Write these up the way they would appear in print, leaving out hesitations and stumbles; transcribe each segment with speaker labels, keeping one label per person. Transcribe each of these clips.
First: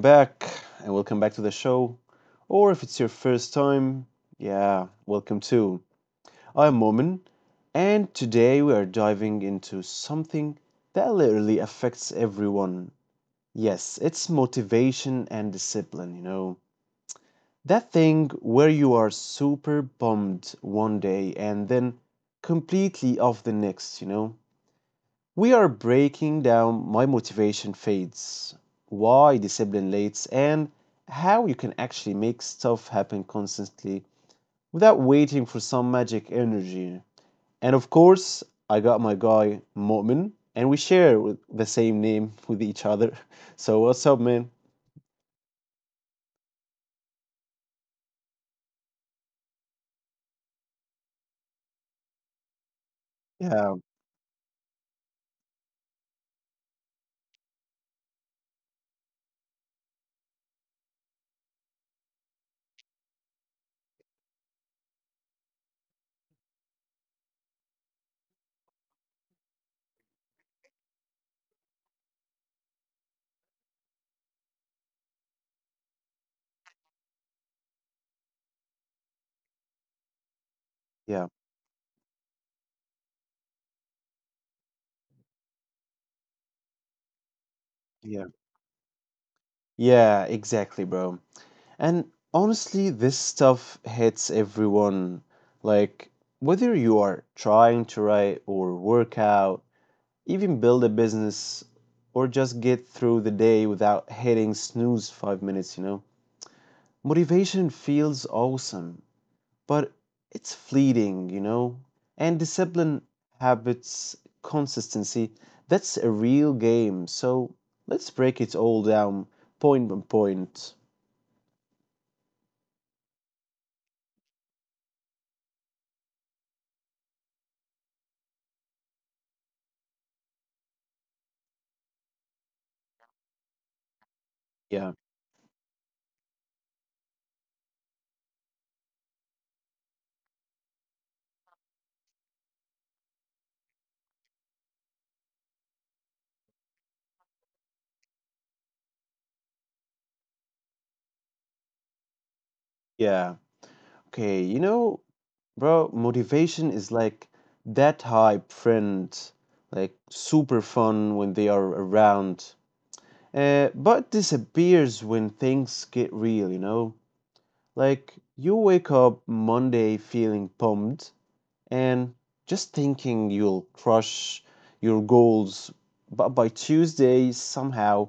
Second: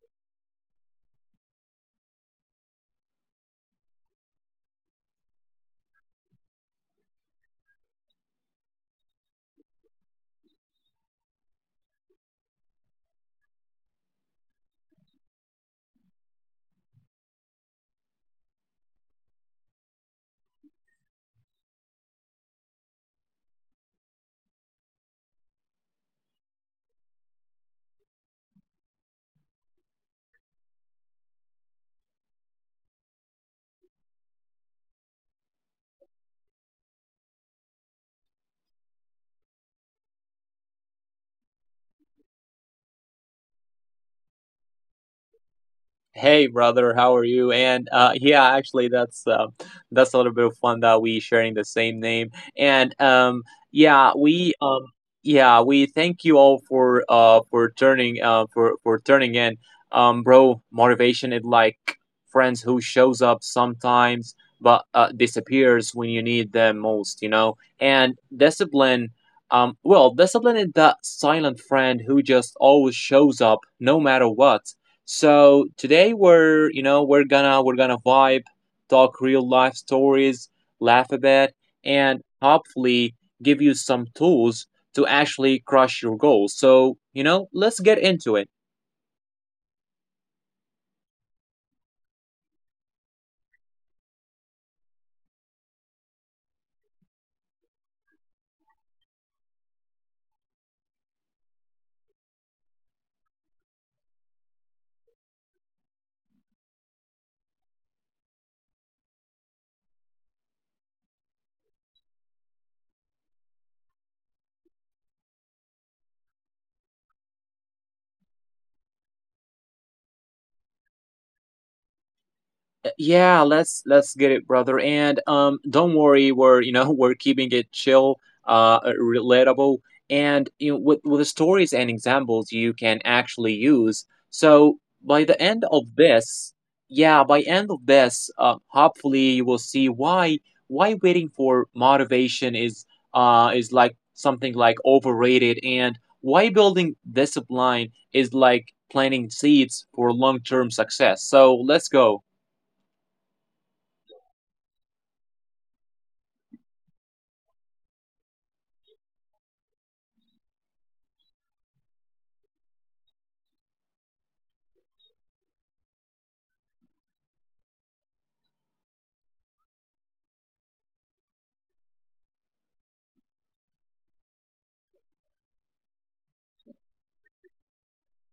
Speaker 1: back and welcome back to the show. Or if it's your first time, yeah, welcome too. I'm Momin, and today we are diving into something that literally affects everyone. Yes, it's motivation and discipline. That thing where you are super bummed one day and then completely off the next. We are breaking down my motivation fades, why discipline lates, and how you can actually make stuff happen constantly without waiting for some magic energy. And of course, I got my guy Mu'min, and we share with the same name with each other. So what's up, man?
Speaker 2: Hey brother, how are you? Actually, that's a little bit of fun that we sharing the same name. And
Speaker 1: Yeah,
Speaker 2: yeah, we um, yeah, we thank you all for turning in. Bro, motivation is like friends who shows up sometimes but disappears when you need them most, you know. And discipline, well, discipline is that silent friend who just always shows up no matter what. So today we're you know we're gonna vibe, talk real life stories, laugh a bit,
Speaker 1: yeah,
Speaker 2: and hopefully give you some tools to actually crush your goals. So you know, let's get into it.
Speaker 1: yeah. Yeah, exactly, bro. And honestly, this stuff hits everyone. Like, whether you are trying to write or work out, even build a business or just get through the day without hitting snooze 5 minutes, you know. Motivation feels awesome, but it's fleeting. And discipline, habits, consistency, that's a real game. So let's break it all down point by point.
Speaker 2: Yeah, let's get it, brother. And Don't worry, we're you know we're keeping it chill, relatable, and you know, with the stories and examples you can actually use. So
Speaker 1: Yeah,
Speaker 2: by the end of this, yeah, by end of this, hopefully you will see why waiting for motivation is like something like overrated, and why building discipline is like planting seeds for long term success. So let's go.
Speaker 1: yeah. Okay, you know, bro, motivation is like that hype friend, like super fun when they are around. But disappears when things get real, you know? Like, you wake up Monday feeling pumped and just thinking you'll crush your goals, but by Tuesday, somehow,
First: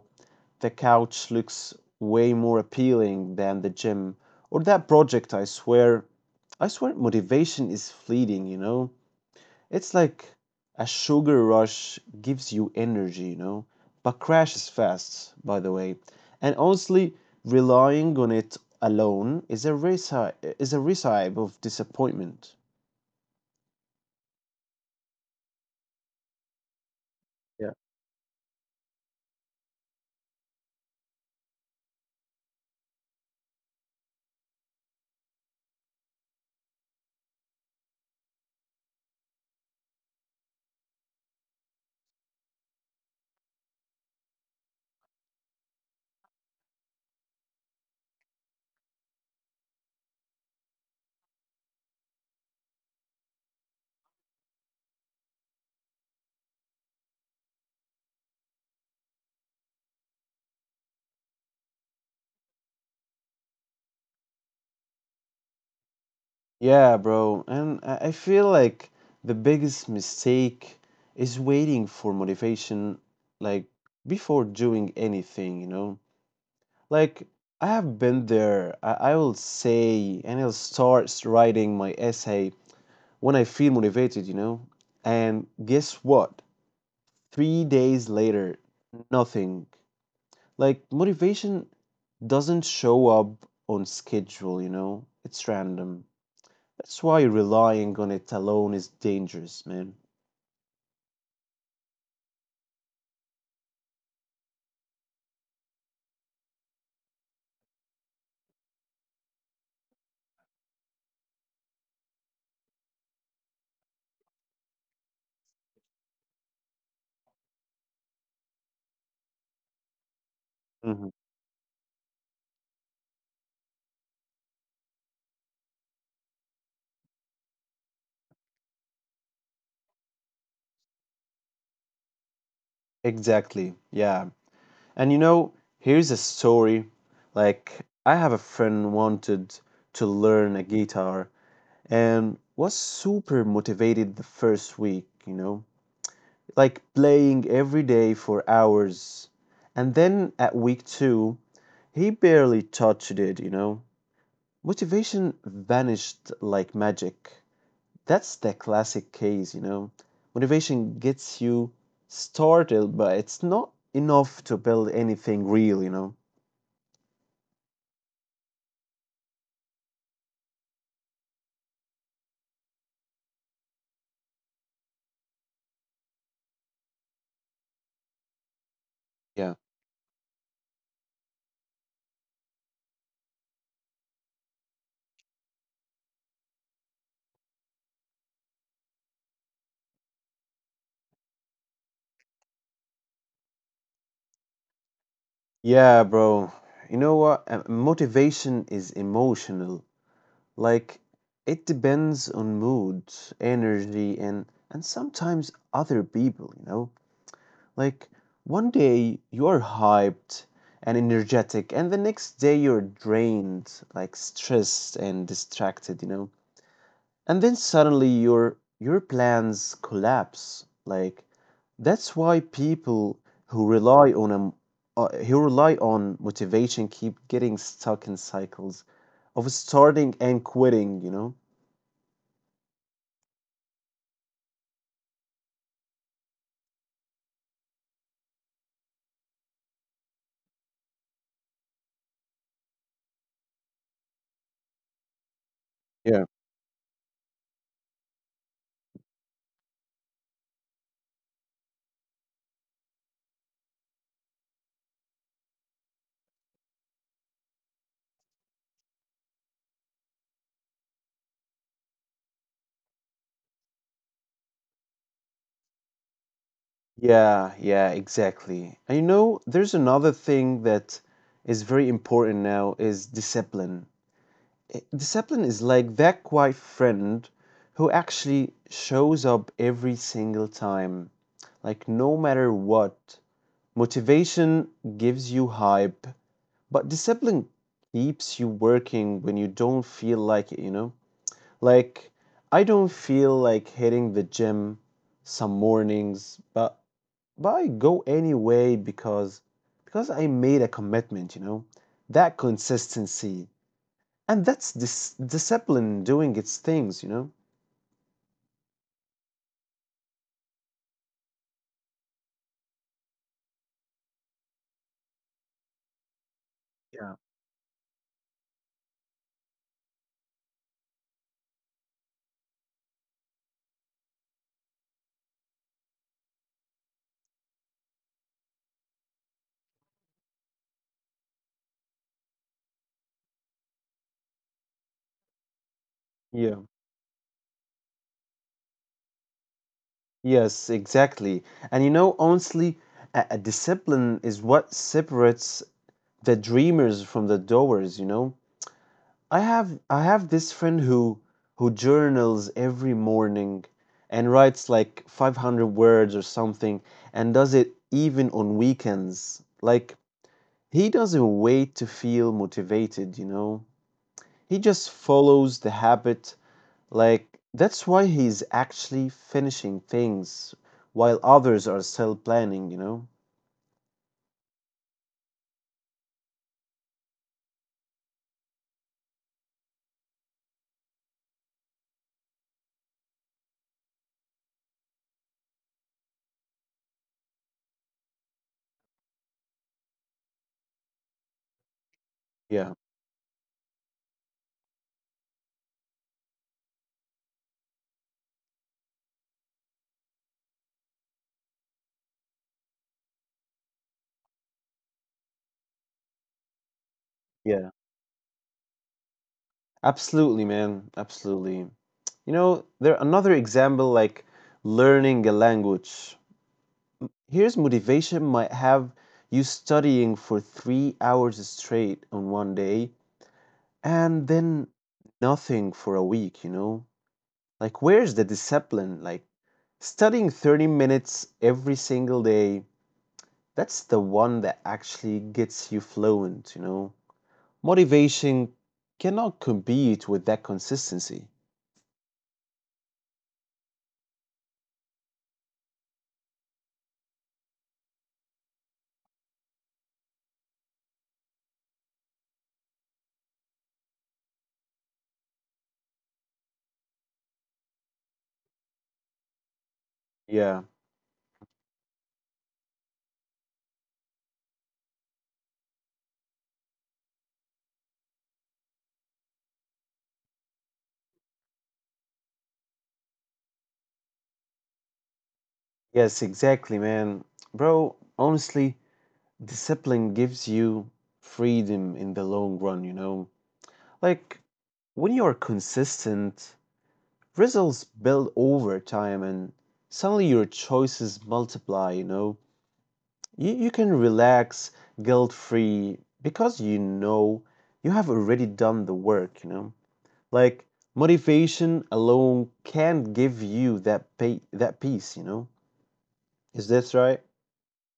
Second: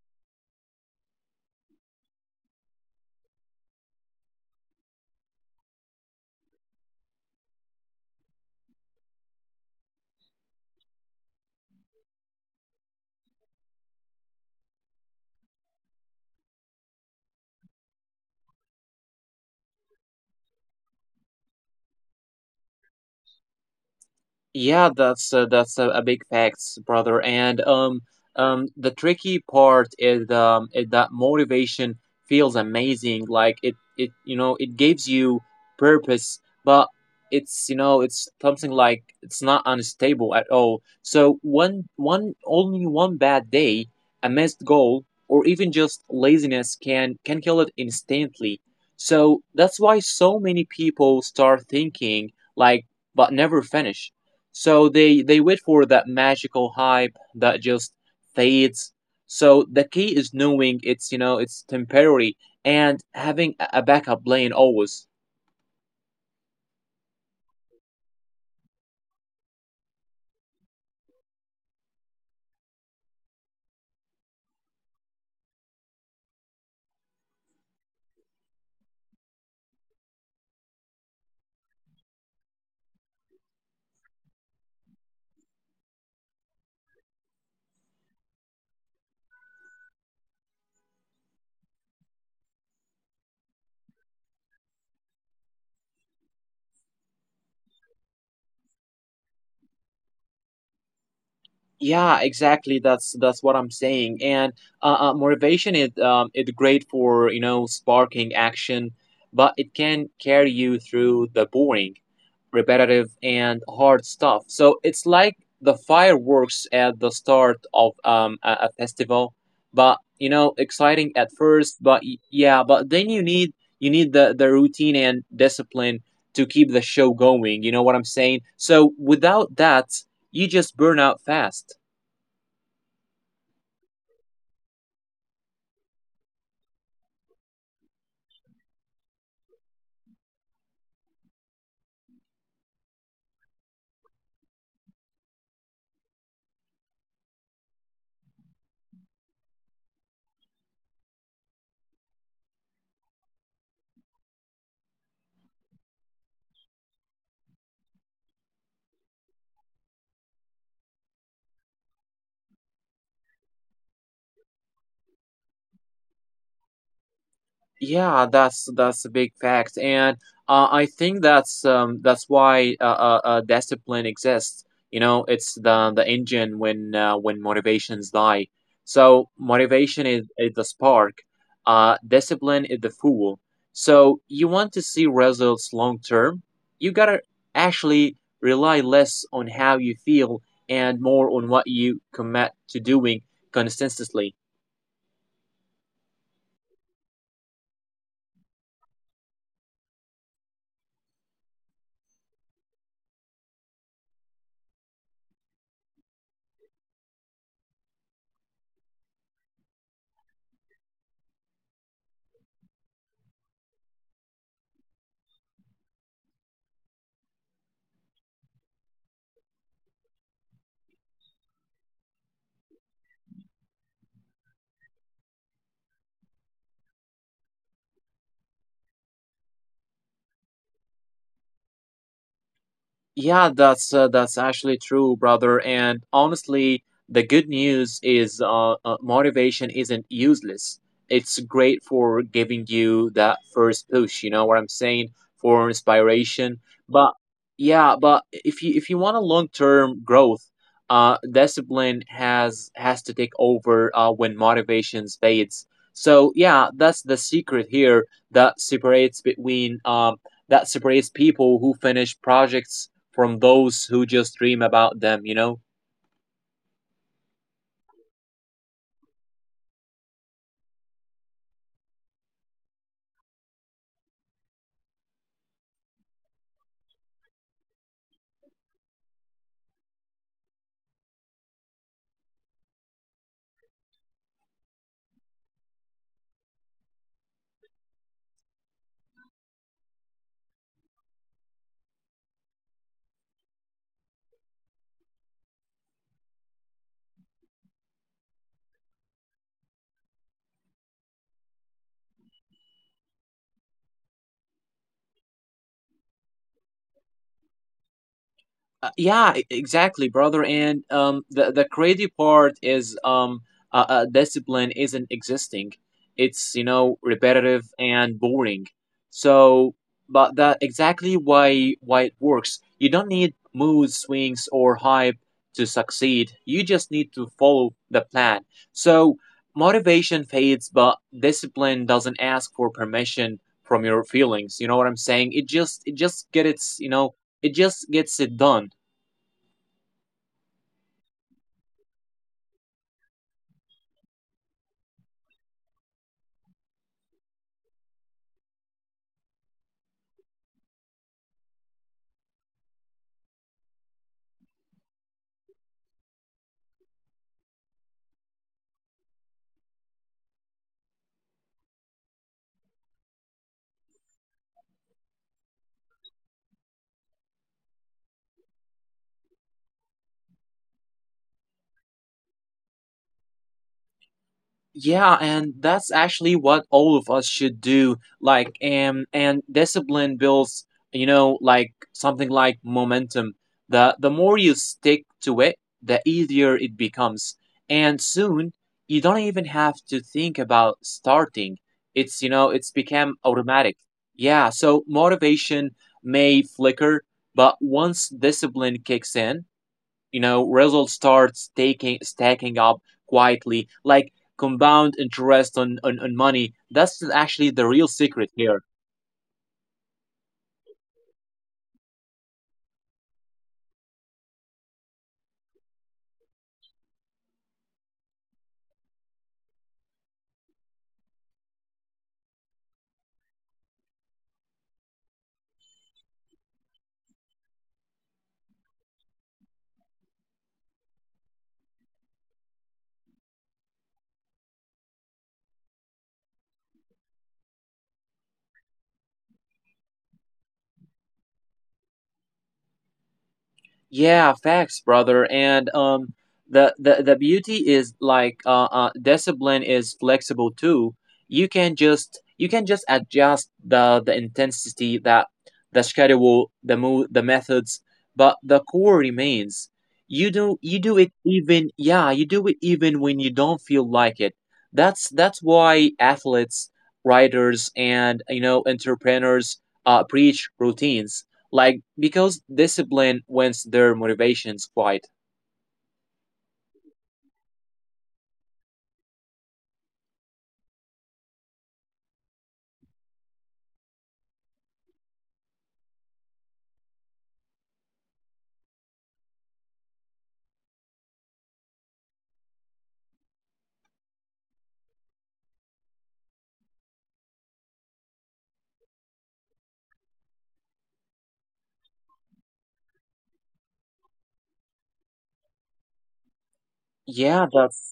Speaker 1: the couch looks way more appealing than the gym or that project, I swear. I swear, motivation is fleeting, you know? It's like a sugar rush gives you energy, you know, but crashes fast, by the way. And honestly, relying on it alone is a recipe of disappointment.
Speaker 2: Yeah, that's a big facts, brother. And
Speaker 1: Yeah.
Speaker 2: The tricky part is that motivation feels amazing. Like it you know, it gives you purpose, but it's you know, it's something like it's not unstable at all. So one bad day, a missed goal, or even just laziness can kill it instantly. So that's why so many people start thinking like, but never finish, so they wait for that magical hype that just fades. So the key is knowing it's you know it's temporary, and having a backup plan always.
Speaker 1: Yeah, bro. And I feel like the biggest mistake is waiting for motivation, like before doing anything, you know? Like, I have been there. I will say, and I'll start writing my essay when I feel motivated, you know? And guess what? 3 days later, nothing. Like, motivation doesn't show up on schedule, you know? It's random. That's why relying on it alone is dangerous, man.
Speaker 2: Yeah, exactly, that's what I'm saying. And motivation is it's great for you know sparking action, but it can carry you through the boring, repetitive and hard stuff. So it's like the fireworks at the start of a festival, but you know
Speaker 1: Mhm.
Speaker 2: exciting at first, but yeah, but then you need the routine and discipline to keep the show going, you know what I'm saying? So without that you just burn out fast.
Speaker 1: Exactly. Yeah. And you know, here's a story. Like, I have a friend wanted to learn a guitar and was super motivated the first week, you know? Like playing every day for hours. And then at week two, he barely touched it, you know? Motivation vanished like magic. That's the classic case, you know? Motivation gets you started, but it's not enough to build anything real, you know?
Speaker 2: Yeah, that's a big fact, and I think that's why discipline exists. You know, it's the engine when motivations die. So
Speaker 1: Yeah.
Speaker 2: motivation is the spark. Discipline is the fuel. So you want to see results long term, you gotta actually rely less on how you feel, and more on what you commit to doing consistently.
Speaker 1: Yeah, bro. You know what? Motivation is emotional. Like it depends on mood, energy, and sometimes other people, you know? Like one day you are hyped and energetic, and the next day you're drained, like stressed and distracted, you know? And then suddenly your plans collapse. Like that's why people who rely on who rely on motivation keep getting stuck in cycles of starting and quitting, you know?
Speaker 2: Yeah, that's actually true, brother. And honestly, the good news is motivation isn't useless. It's great for giving you that first push, you know what I'm saying, for
Speaker 1: Yeah.
Speaker 2: inspiration. But yeah, but if you want a long-term growth, discipline has to take over when motivation fades. So yeah, that's the secret here, that separates between that separates people who finish projects from those who just dream about them, you know?
Speaker 1: Yeah, yeah, exactly. And you know, there's another thing that is very important now, is discipline. Discipline is like that quiet friend who actually shows up every single time, like no matter what. Motivation gives you hype, but discipline keeps you working when you don't feel like it, you know? Like I don't feel like hitting the gym some mornings, but I go anyway because I made a commitment, you know. That consistency, and that's discipline doing its things, you know.
Speaker 2: Exactly, brother. And The crazy part is discipline isn't existing. It's you know
Speaker 1: Yeah.
Speaker 2: repetitive and boring. So, but that exactly why it works. You don't need mood swings or hype to succeed. You just need to follow the plan. So motivation fades, but discipline doesn't ask for permission from your feelings. You know what I'm saying? It just
Speaker 1: Yeah.
Speaker 2: gets its you know, it just gets it done.
Speaker 1: Yes, exactly. And you know, honestly, a discipline is what separates the dreamers from the doers, you know. I have this friend who journals every morning and writes like 500 words or something and does it even on weekends. Like he doesn't wait to feel motivated, you know. He just follows the habit. Like, that's why he's actually finishing things while others are still planning, you know?
Speaker 2: Yeah, and that's actually what all of us should do. Like, and discipline builds, you know, like something like momentum. The more you stick to it, the easier it becomes. And soon, you don't even have to think about starting. It's, you know,
Speaker 1: Yeah,
Speaker 2: it's become automatic. Yeah, so motivation may flicker, but once discipline kicks in, you know results start staking stacking up quietly like compound interest on money. That's actually
Speaker 1: yeah.
Speaker 2: the real secret here.
Speaker 1: Absolutely, man. Absolutely. You know, there another example like learning a language. Here's motivation might have you studying for 3 hours straight on one day and then nothing for a week, you know? Like, where's the discipline? Like studying 30 minutes every single day, that's the one that actually gets you fluent, you know. Motivation cannot compete with that consistency.
Speaker 2: Yeah, facts, brother. And The the beauty is like discipline is flexible too. You can just adjust the intensity, that the schedule, the move, the methods, but the core remains.
Speaker 1: Yeah.
Speaker 2: You do it even yeah you do it even when you don't feel like it. That's why athletes, writers, and you know entrepreneurs preach routines, like, because discipline wins their motivations quite.
Speaker 1: Yes, exactly, man. Bro, honestly, discipline gives you freedom in the long run, you know. Like, when you are consistent, results build over time, and suddenly your choices multiply, you know. You can relax guilt free because you know you have already done the work, you know? Like motivation alone can't give you that peace, you know? Is this right?
Speaker 2: Yeah, that's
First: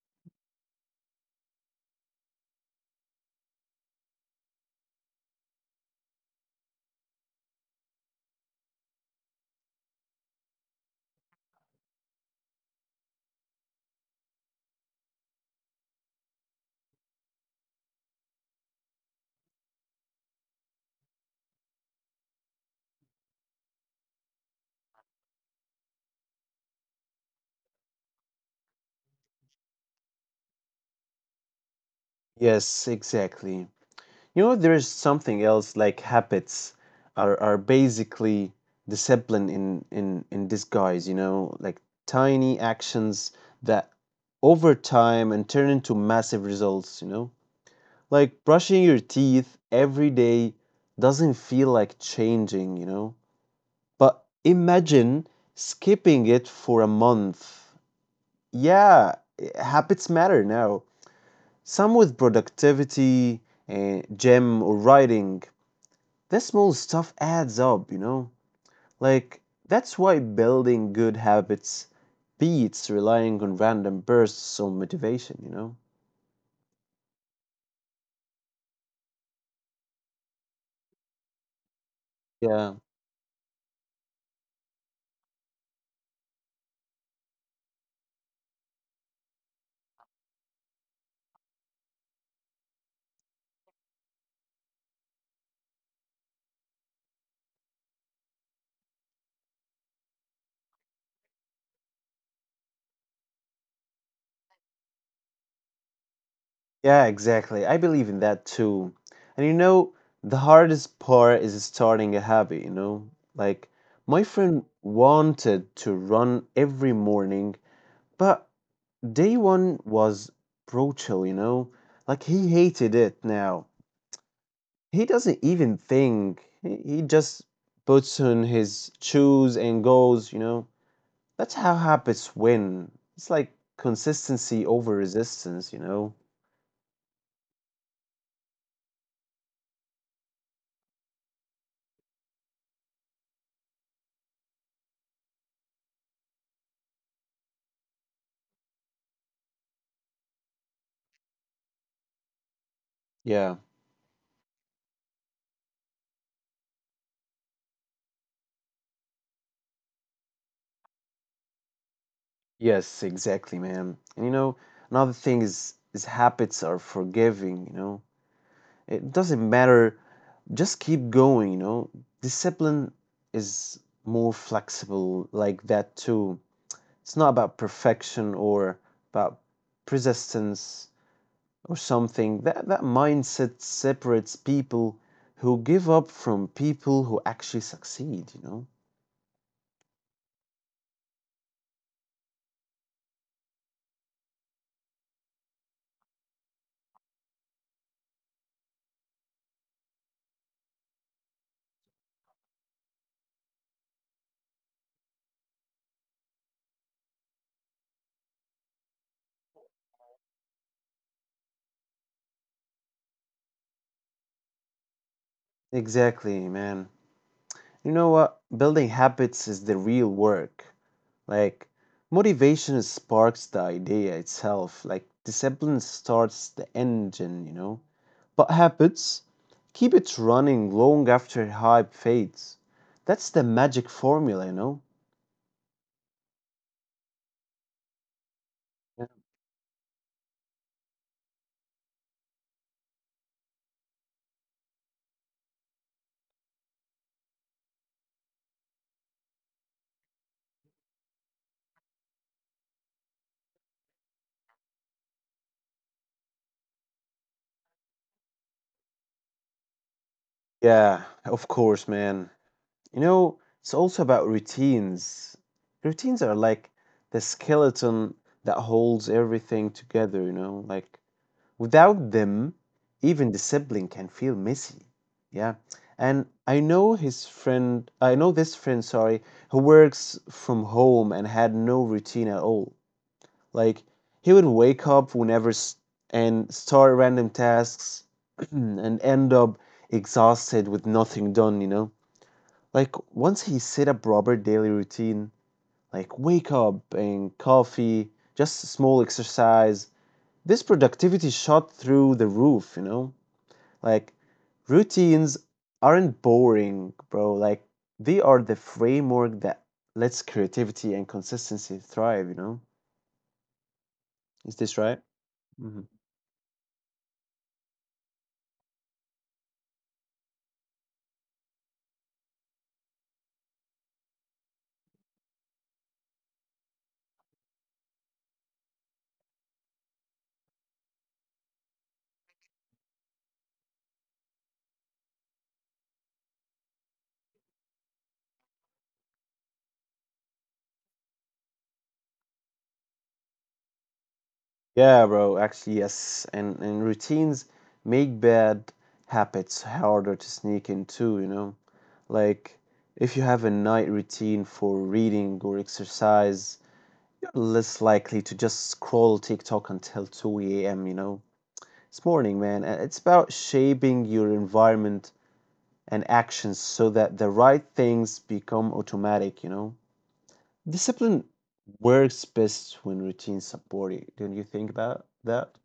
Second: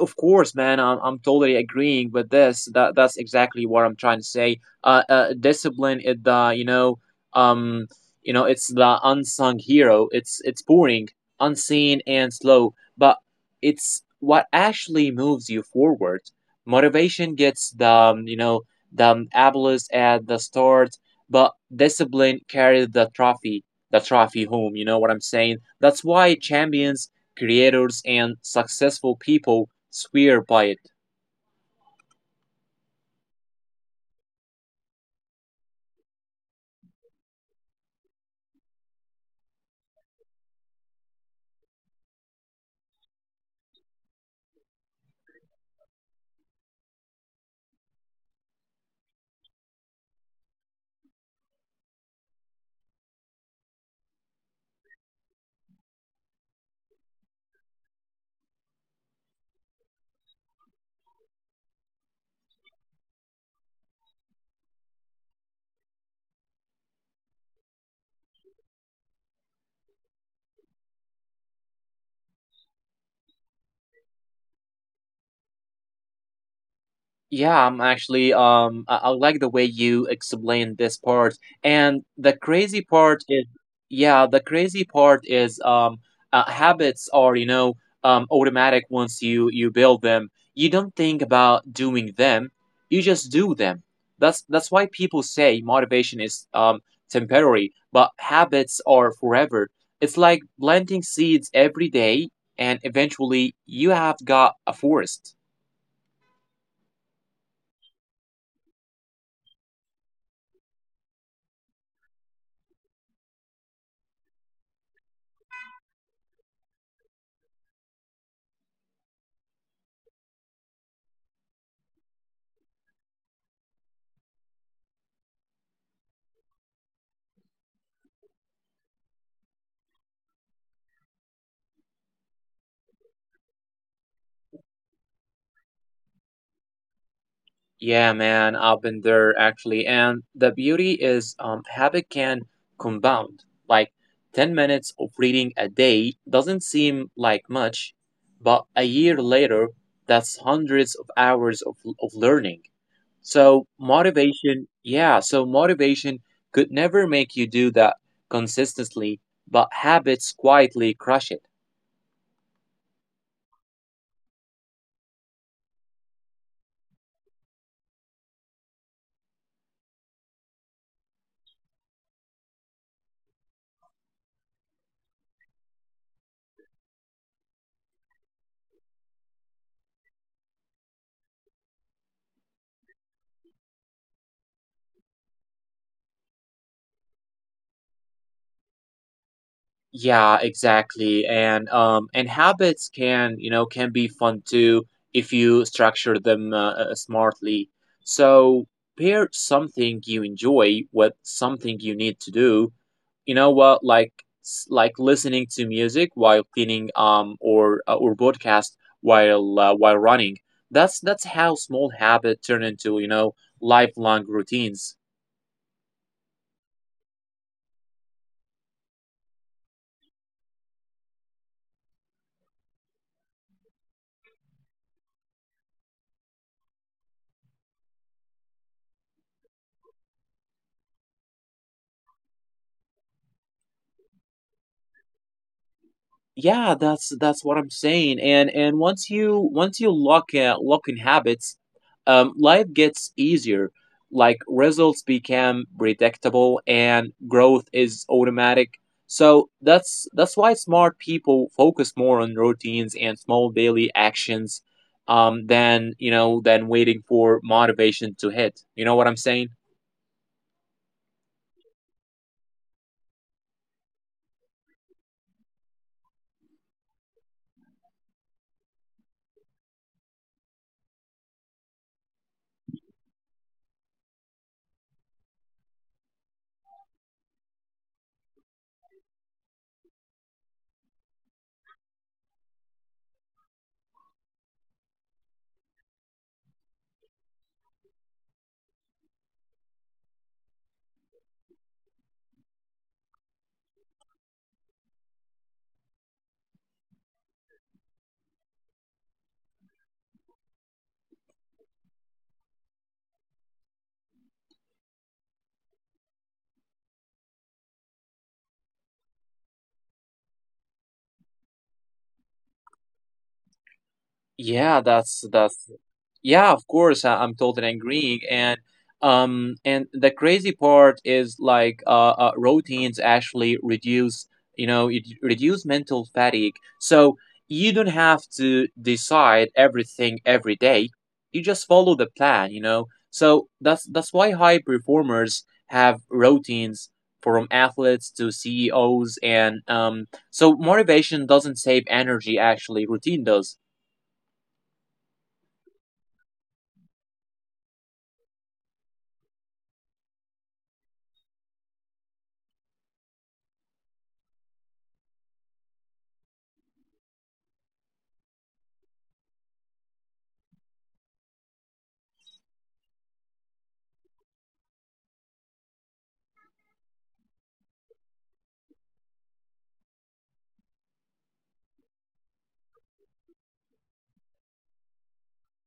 Speaker 2: of course man I'm totally agreeing with this, that's exactly what I'm trying to say. Discipline is the you know um it's the unsung hero. It's boring, unseen and slow, but it's what actually moves you forward. Motivation gets the you know the ableist at the start, but discipline carries the trophy home, you know what I'm saying? That's why champions, creators and successful people swear by it.
Speaker 1: Yes, exactly. You know, there is something else like habits are basically discipline in disguise, you know, like tiny actions that over time and turn into massive results, you know? Like brushing your teeth every day doesn't feel like changing, you know? But imagine skipping it for a month. Yeah, habits matter now. Some with productivity, and gym, or writing. That small stuff adds up, you know? Like, that's why building good habits beats relying on random bursts of motivation, you know?
Speaker 2: Yeah, I'm actually I like the way you explained this part. And the
Speaker 1: Yeah.
Speaker 2: crazy part is yeah, the crazy part is habits are, you know, automatic once you build them. You don't think about doing them. You just do them. That's why people say motivation is temporary, but habits are forever. It's like planting seeds every day, and eventually you have got a forest.
Speaker 1: Yeah, exactly. I believe in that too. And you know, the hardest part is starting a habit, you know? Like, my friend wanted to run every morning, but day one was brutal, you know? Like, he hated it now. He doesn't even think, he just puts on his shoes and goes, you know? That's how habits win. It's like consistency over resistance, you know?
Speaker 2: Yeah, man, I've been there actually. And the beauty is, habit can compound. Like 10 minutes of reading a day doesn't seem like much, but a year later, that's hundreds of hours of learning.
Speaker 1: Yeah.
Speaker 2: So motivation, yeah, so motivation could never make you do that consistently, but habits quietly crush it.
Speaker 1: Yes, exactly, man. And you know, another thing is habits are forgiving, you know. It doesn't matter, just keep going, you know. Discipline is more flexible like that too. It's not about perfection or about persistence or something. That mindset separates people who give up from people who actually succeed, you know.
Speaker 2: Yeah, exactly. And habits can, you know, can be fun too if you structure them smartly. So pair something you enjoy with something you need to do. You know what, like like listening to music while cleaning or podcast while running. That's how small habit turn into, you know, lifelong routines.
Speaker 1: Exactly, man. You know what? Building habits is the real work. Like motivation sparks the idea itself. Like discipline starts the engine, you know, but habits keep it running long after hype fades. That's the magic formula, you know.
Speaker 2: Yeah, that's what I'm saying. And
Speaker 1: Yeah.
Speaker 2: once you lock lock in habits, life gets easier. Like results become predictable and growth is automatic. So that's why smart people focus more on routines and small daily actions, than you know than waiting for motivation to hit, you know what I'm saying?
Speaker 1: Yeah, of course, man. You know, it's also about routines. Routines are like the skeleton that holds everything together, you know. Like without them, even the sibling can feel messy. Yeah. And I know this friend, sorry, who works from home and had no routine at all. Like, he would wake up whenever and start random tasks and end up exhausted with nothing done, you know? Like, once he set up Robert' daily routine, like wake up and coffee, just small exercise, this productivity shot through the roof, you know? Like, routines aren't boring, bro. Like, they are the framework that lets creativity and consistency thrive, you know? Is
Speaker 2: Yeah
Speaker 1: this right?
Speaker 2: that's
Speaker 1: Hmm.
Speaker 2: Yeah, of course, I'm totally agreeing. And the crazy part is like routines actually reduce, you know, it reduce mental fatigue. So you don't have to decide everything every day. You just follow the plan, you know. So that's why high performers have routines, from athletes to CEOs, and so motivation doesn't save energy actually, routine does.
Speaker 1: Yeah, bro. Actually, yes. And routines make bad habits harder to sneak into, you know? Like, if you have a night routine for reading or exercise, you're less likely to just scroll TikTok until 2 a.m., you know? This morning, man. And it's about shaping your environment and actions so that the right things become automatic, you know? Discipline works best when routines support it. Don't you think about that?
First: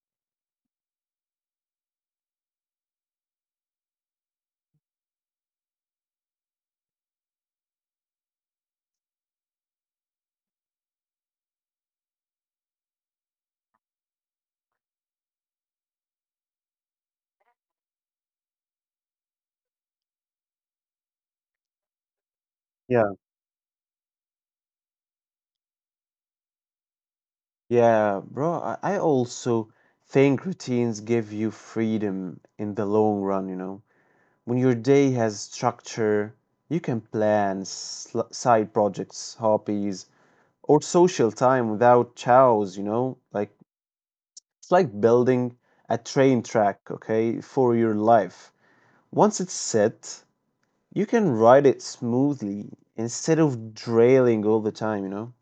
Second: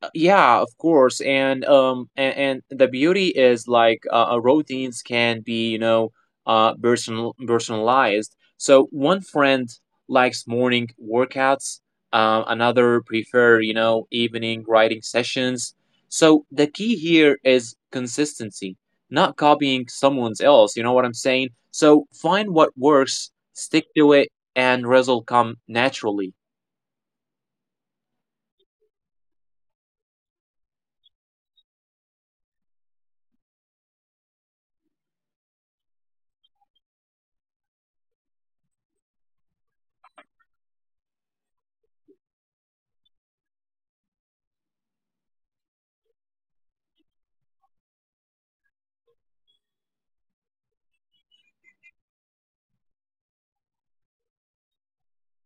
Speaker 2: Yeah, of course. And the beauty is like routines can be you know personalized. So one friend likes morning workouts. Another prefer you know evening writing sessions. So the key here is consistency, not copying someone else, you know what I'm saying? So find what
Speaker 1: Yeah,
Speaker 2: works, stick to it, and result come naturally.
Speaker 1: yeah, bro, I also think routines give you freedom in the long run, you know. When your day has structure, you can plan side projects, hobbies, or social time without chows, you know. Like, it's like building a train track, okay, for your life. Once it's set, you can ride it smoothly instead of drailing all the time, you know?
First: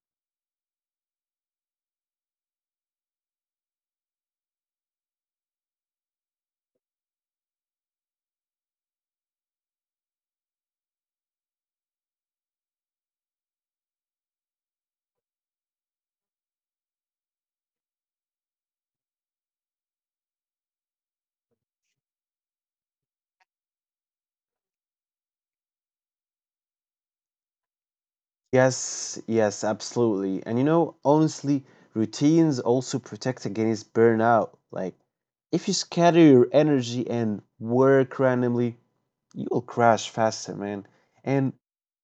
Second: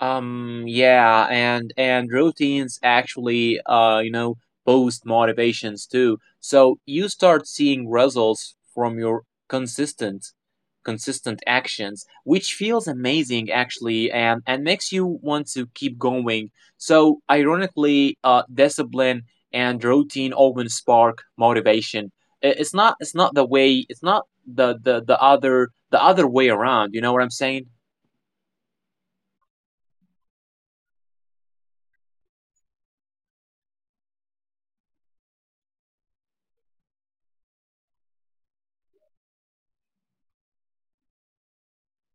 Speaker 2: Yeah, and routines actually, you know, boost motivations too. So you start seeing results from your consistent, consistent actions, which feels amazing actually, and makes you want to keep going. So ironically, discipline and routine often spark motivation. It's not the way, it's not the other the other way around. You know what I'm saying?
Speaker 1: Yes, yes, absolutely. And you know, honestly, routines also protect against burnout. Like, if you scatter your energy and work randomly, you'll crash faster, man. And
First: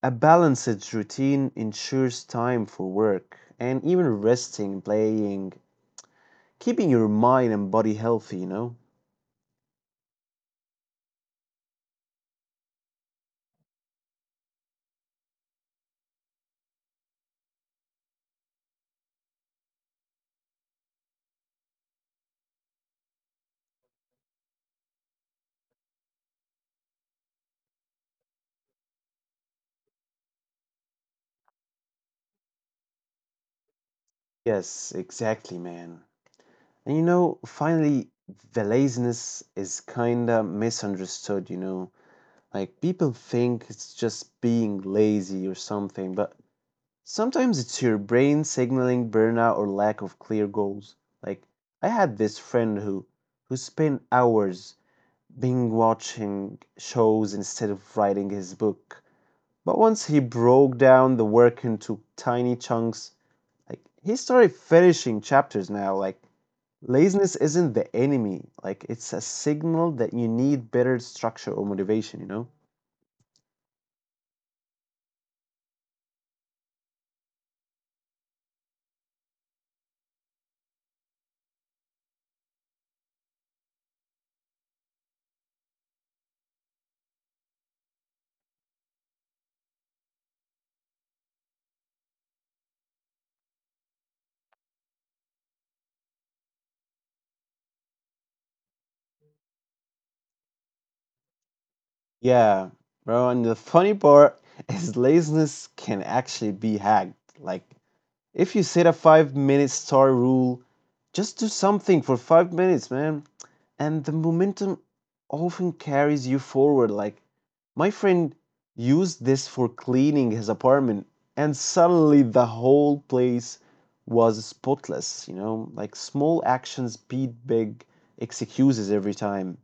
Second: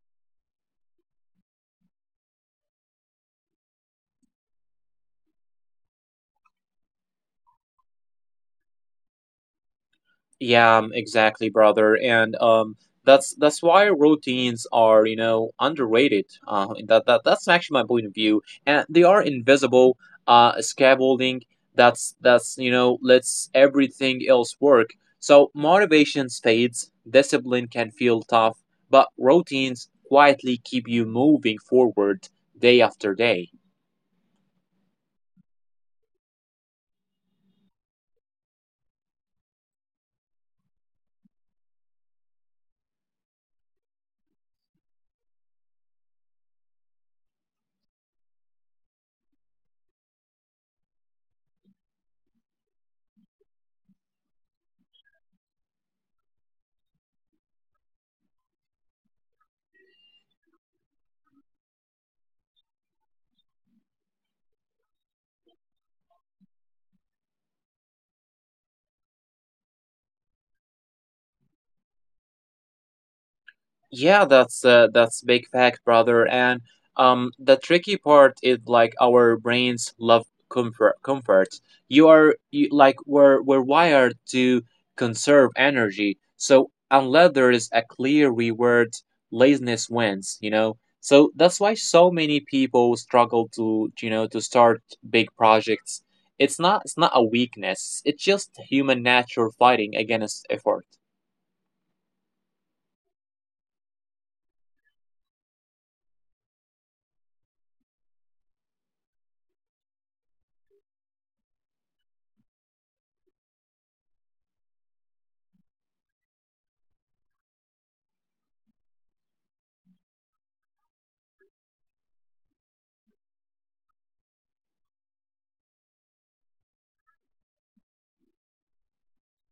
Speaker 1: a balanced routine ensures time for work and even resting, playing, keeping your mind and body healthy, you know?
Speaker 2: Yeah, exactly, brother. And That's why routines are, you know, underrated. That that's actually my point of view. And they are invisible. Scaffolding. That's You know lets everything else work. So motivation fades. Discipline can feel tough, but routines quietly keep you moving forward, day after day.
Speaker 1: Yes, exactly, man. And you know, finally, the laziness is kinda misunderstood, you know? Like, people think it's just being lazy or something, but sometimes it's your brain signaling burnout or lack of clear goals. Like, I had this friend who spent hours binge watching shows instead of writing his book. But once he broke down the work into tiny chunks, like he started finishing chapters now. Like laziness isn't the enemy. Like it's a signal that you need better structure or motivation, you know?
Speaker 2: Yeah, that's big fact, brother. And The tricky part is like our brains love comfort. Comfort. You are you, like We're wired to conserve energy. So unless there is a clear reward, laziness wins. You know. So that's why so many people struggle to you know to start big projects. It's not a weakness. It's just human nature fighting against effort.
Speaker 1: Yeah, bro. And the funny part is laziness can actually be hacked. Like if you set a 5-minute star rule, just do something for 5 minutes, man. And the momentum often carries you forward. Like, my friend used this for cleaning his apartment, and suddenly the whole place was spotless, you know? Like, small actions beat big excuses every time.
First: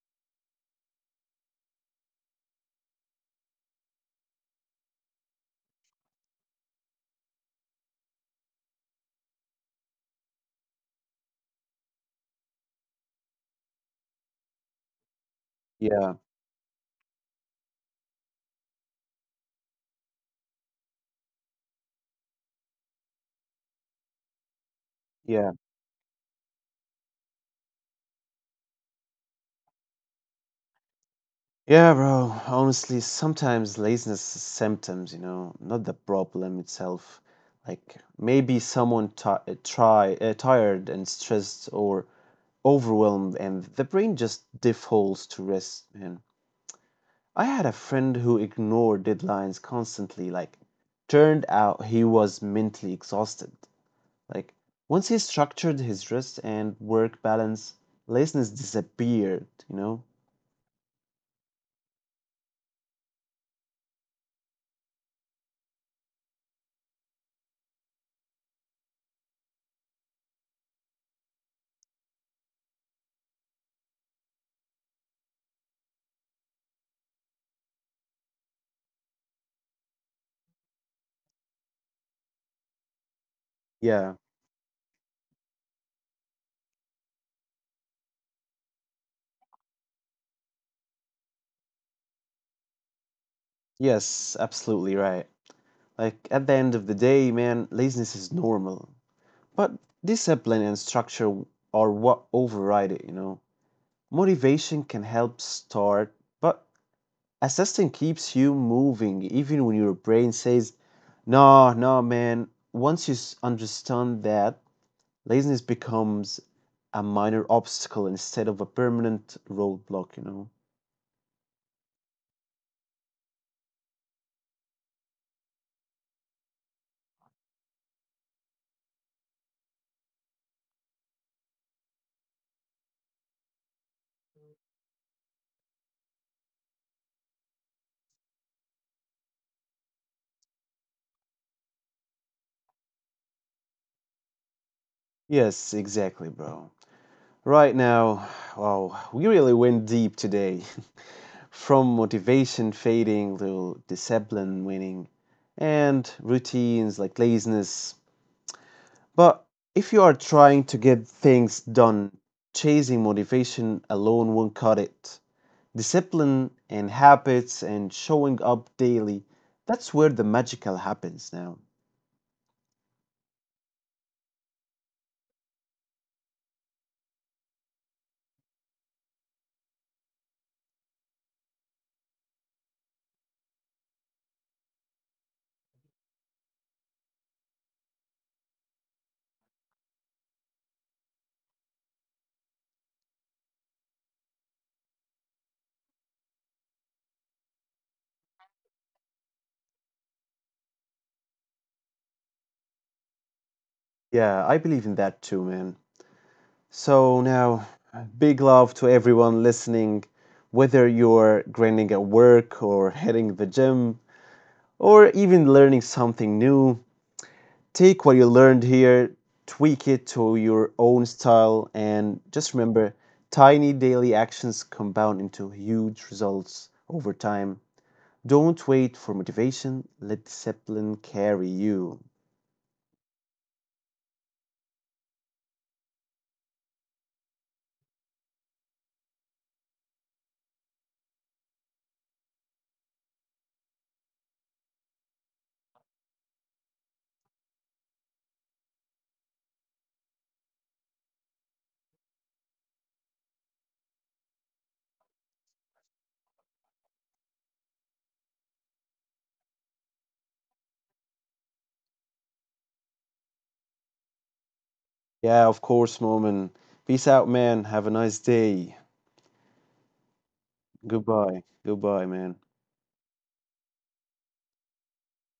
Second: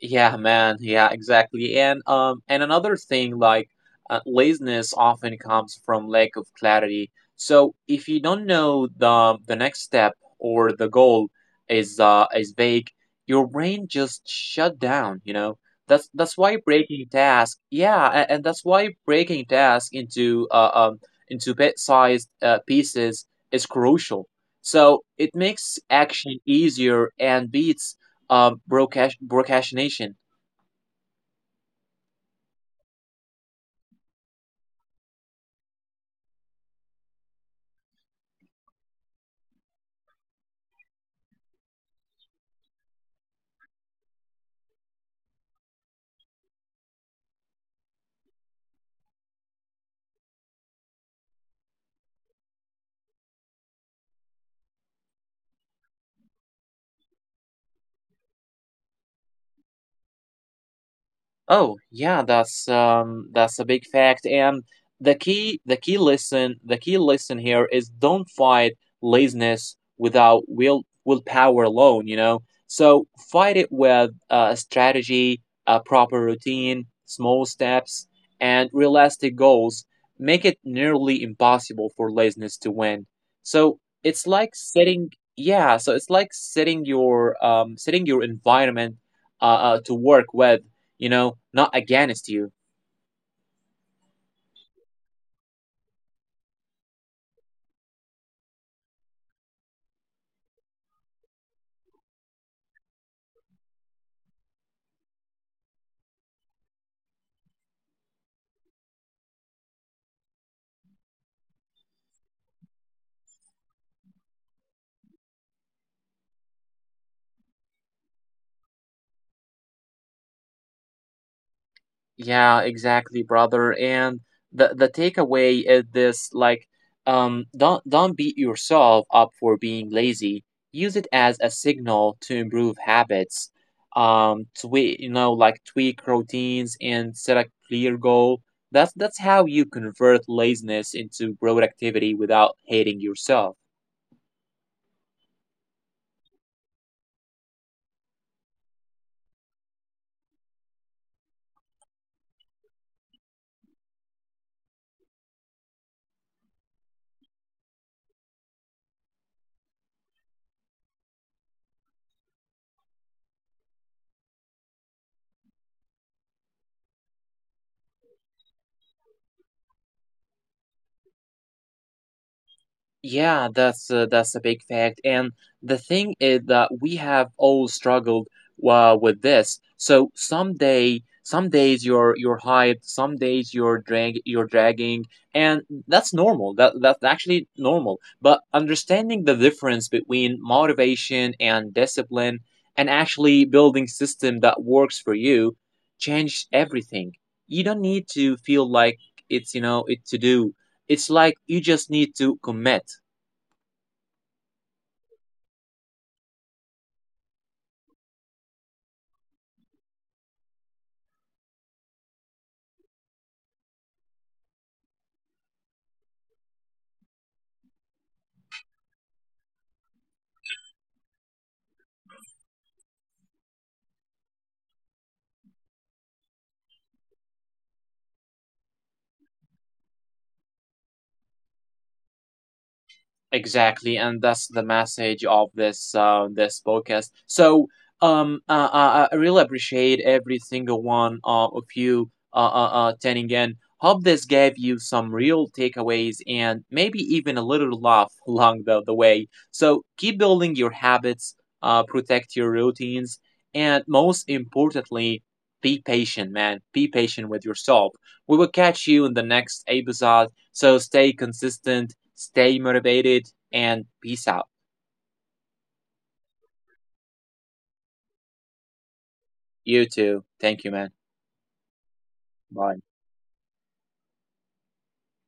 Speaker 2: Yeah, man. Yeah, exactly. And another thing, like laziness often comes from lack of clarity. So if you don't know the next step, or the goal is vague, your brain just shut down, you know?
Speaker 1: Yeah,
Speaker 2: That's Why breaking task, yeah, and that's why breaking task into bit-sized pieces is crucial. So it
Speaker 1: yeah.
Speaker 2: makes action easier and beats broadcast nation.
Speaker 1: Yeah, bro. Honestly, sometimes laziness is symptoms, you know, not the problem itself. Like maybe someone ti try tired and stressed, or overwhelmed, and the brain just defaults to rest, man. I had a friend who ignored deadlines constantly. Like, turned out he was mentally exhausted. Like, once he structured his rest and work balance, laziness disappeared, you know?
Speaker 2: Oh, yeah, that's a big fact. And the key lesson here is don't fight laziness without willpower alone, you know. So fight it with a strategy, a proper routine, small steps, and realistic goals. Make it nearly impossible for laziness to win. So
Speaker 1: Yeah.
Speaker 2: it's like setting yeah, so it's like setting your environment to work with you know, not against you.
Speaker 1: Yes, absolutely right. Like, at the end of the day, man, laziness is normal. But discipline and structure are what override it, you know? Motivation can help start, but a system keeps you moving even when your brain says, no, no, man. Once you understand that, laziness becomes a minor obstacle instead of a permanent roadblock, you know?
Speaker 2: Yeah, exactly, brother. And the takeaway is this: like, don't beat yourself up for being lazy. Use it as a signal to improve habits. Tweak, you know, like tweak routines, and set a clear goal. That's how you convert laziness into productivity without hating yourself.
Speaker 1: Yes, exactly, bro. Right now, wow, we really went deep today. From motivation fading to discipline winning, and routines, like laziness. But if you are trying to get things done, chasing motivation alone won't cut it. Discipline and habits and showing up daily, that's where the magical happens now.
Speaker 2: Yeah, that's a big fact. And the thing is that we have all struggled with this. So some days you're hyped, some days you're drag you're dragging, and that's normal. That's actually normal. But understanding the difference between motivation and discipline, and actually building system that works for you, change everything. You don't need to feel like it's you know it to do. It's like you just need to commit.
Speaker 1: Yeah, I believe in that too, man. So now, big love to everyone listening, whether you're grinding at work or hitting the gym or even learning something new. Take what you learned here, tweak it to your own style, and just remember, tiny daily actions compound into huge results over time. Don't wait for motivation, let discipline carry you.
Speaker 2: Exactly, and that's the message of this this podcast. So, I really appreciate every single one of you tuning in. Hope this gave you some real takeaways, and maybe even a little laugh along the way. So keep building your habits, protect your routines, and most importantly, be patient, man. Be patient with yourself. We will catch you in the next episode. So stay consistent, stay motivated, and peace out.
Speaker 1: Yeah, of course, Moment. Peace out, man. Have a nice day.
Speaker 2: You too. Thank you, man.
Speaker 1: Goodbye. Goodbye, man.
Speaker 2: Bye.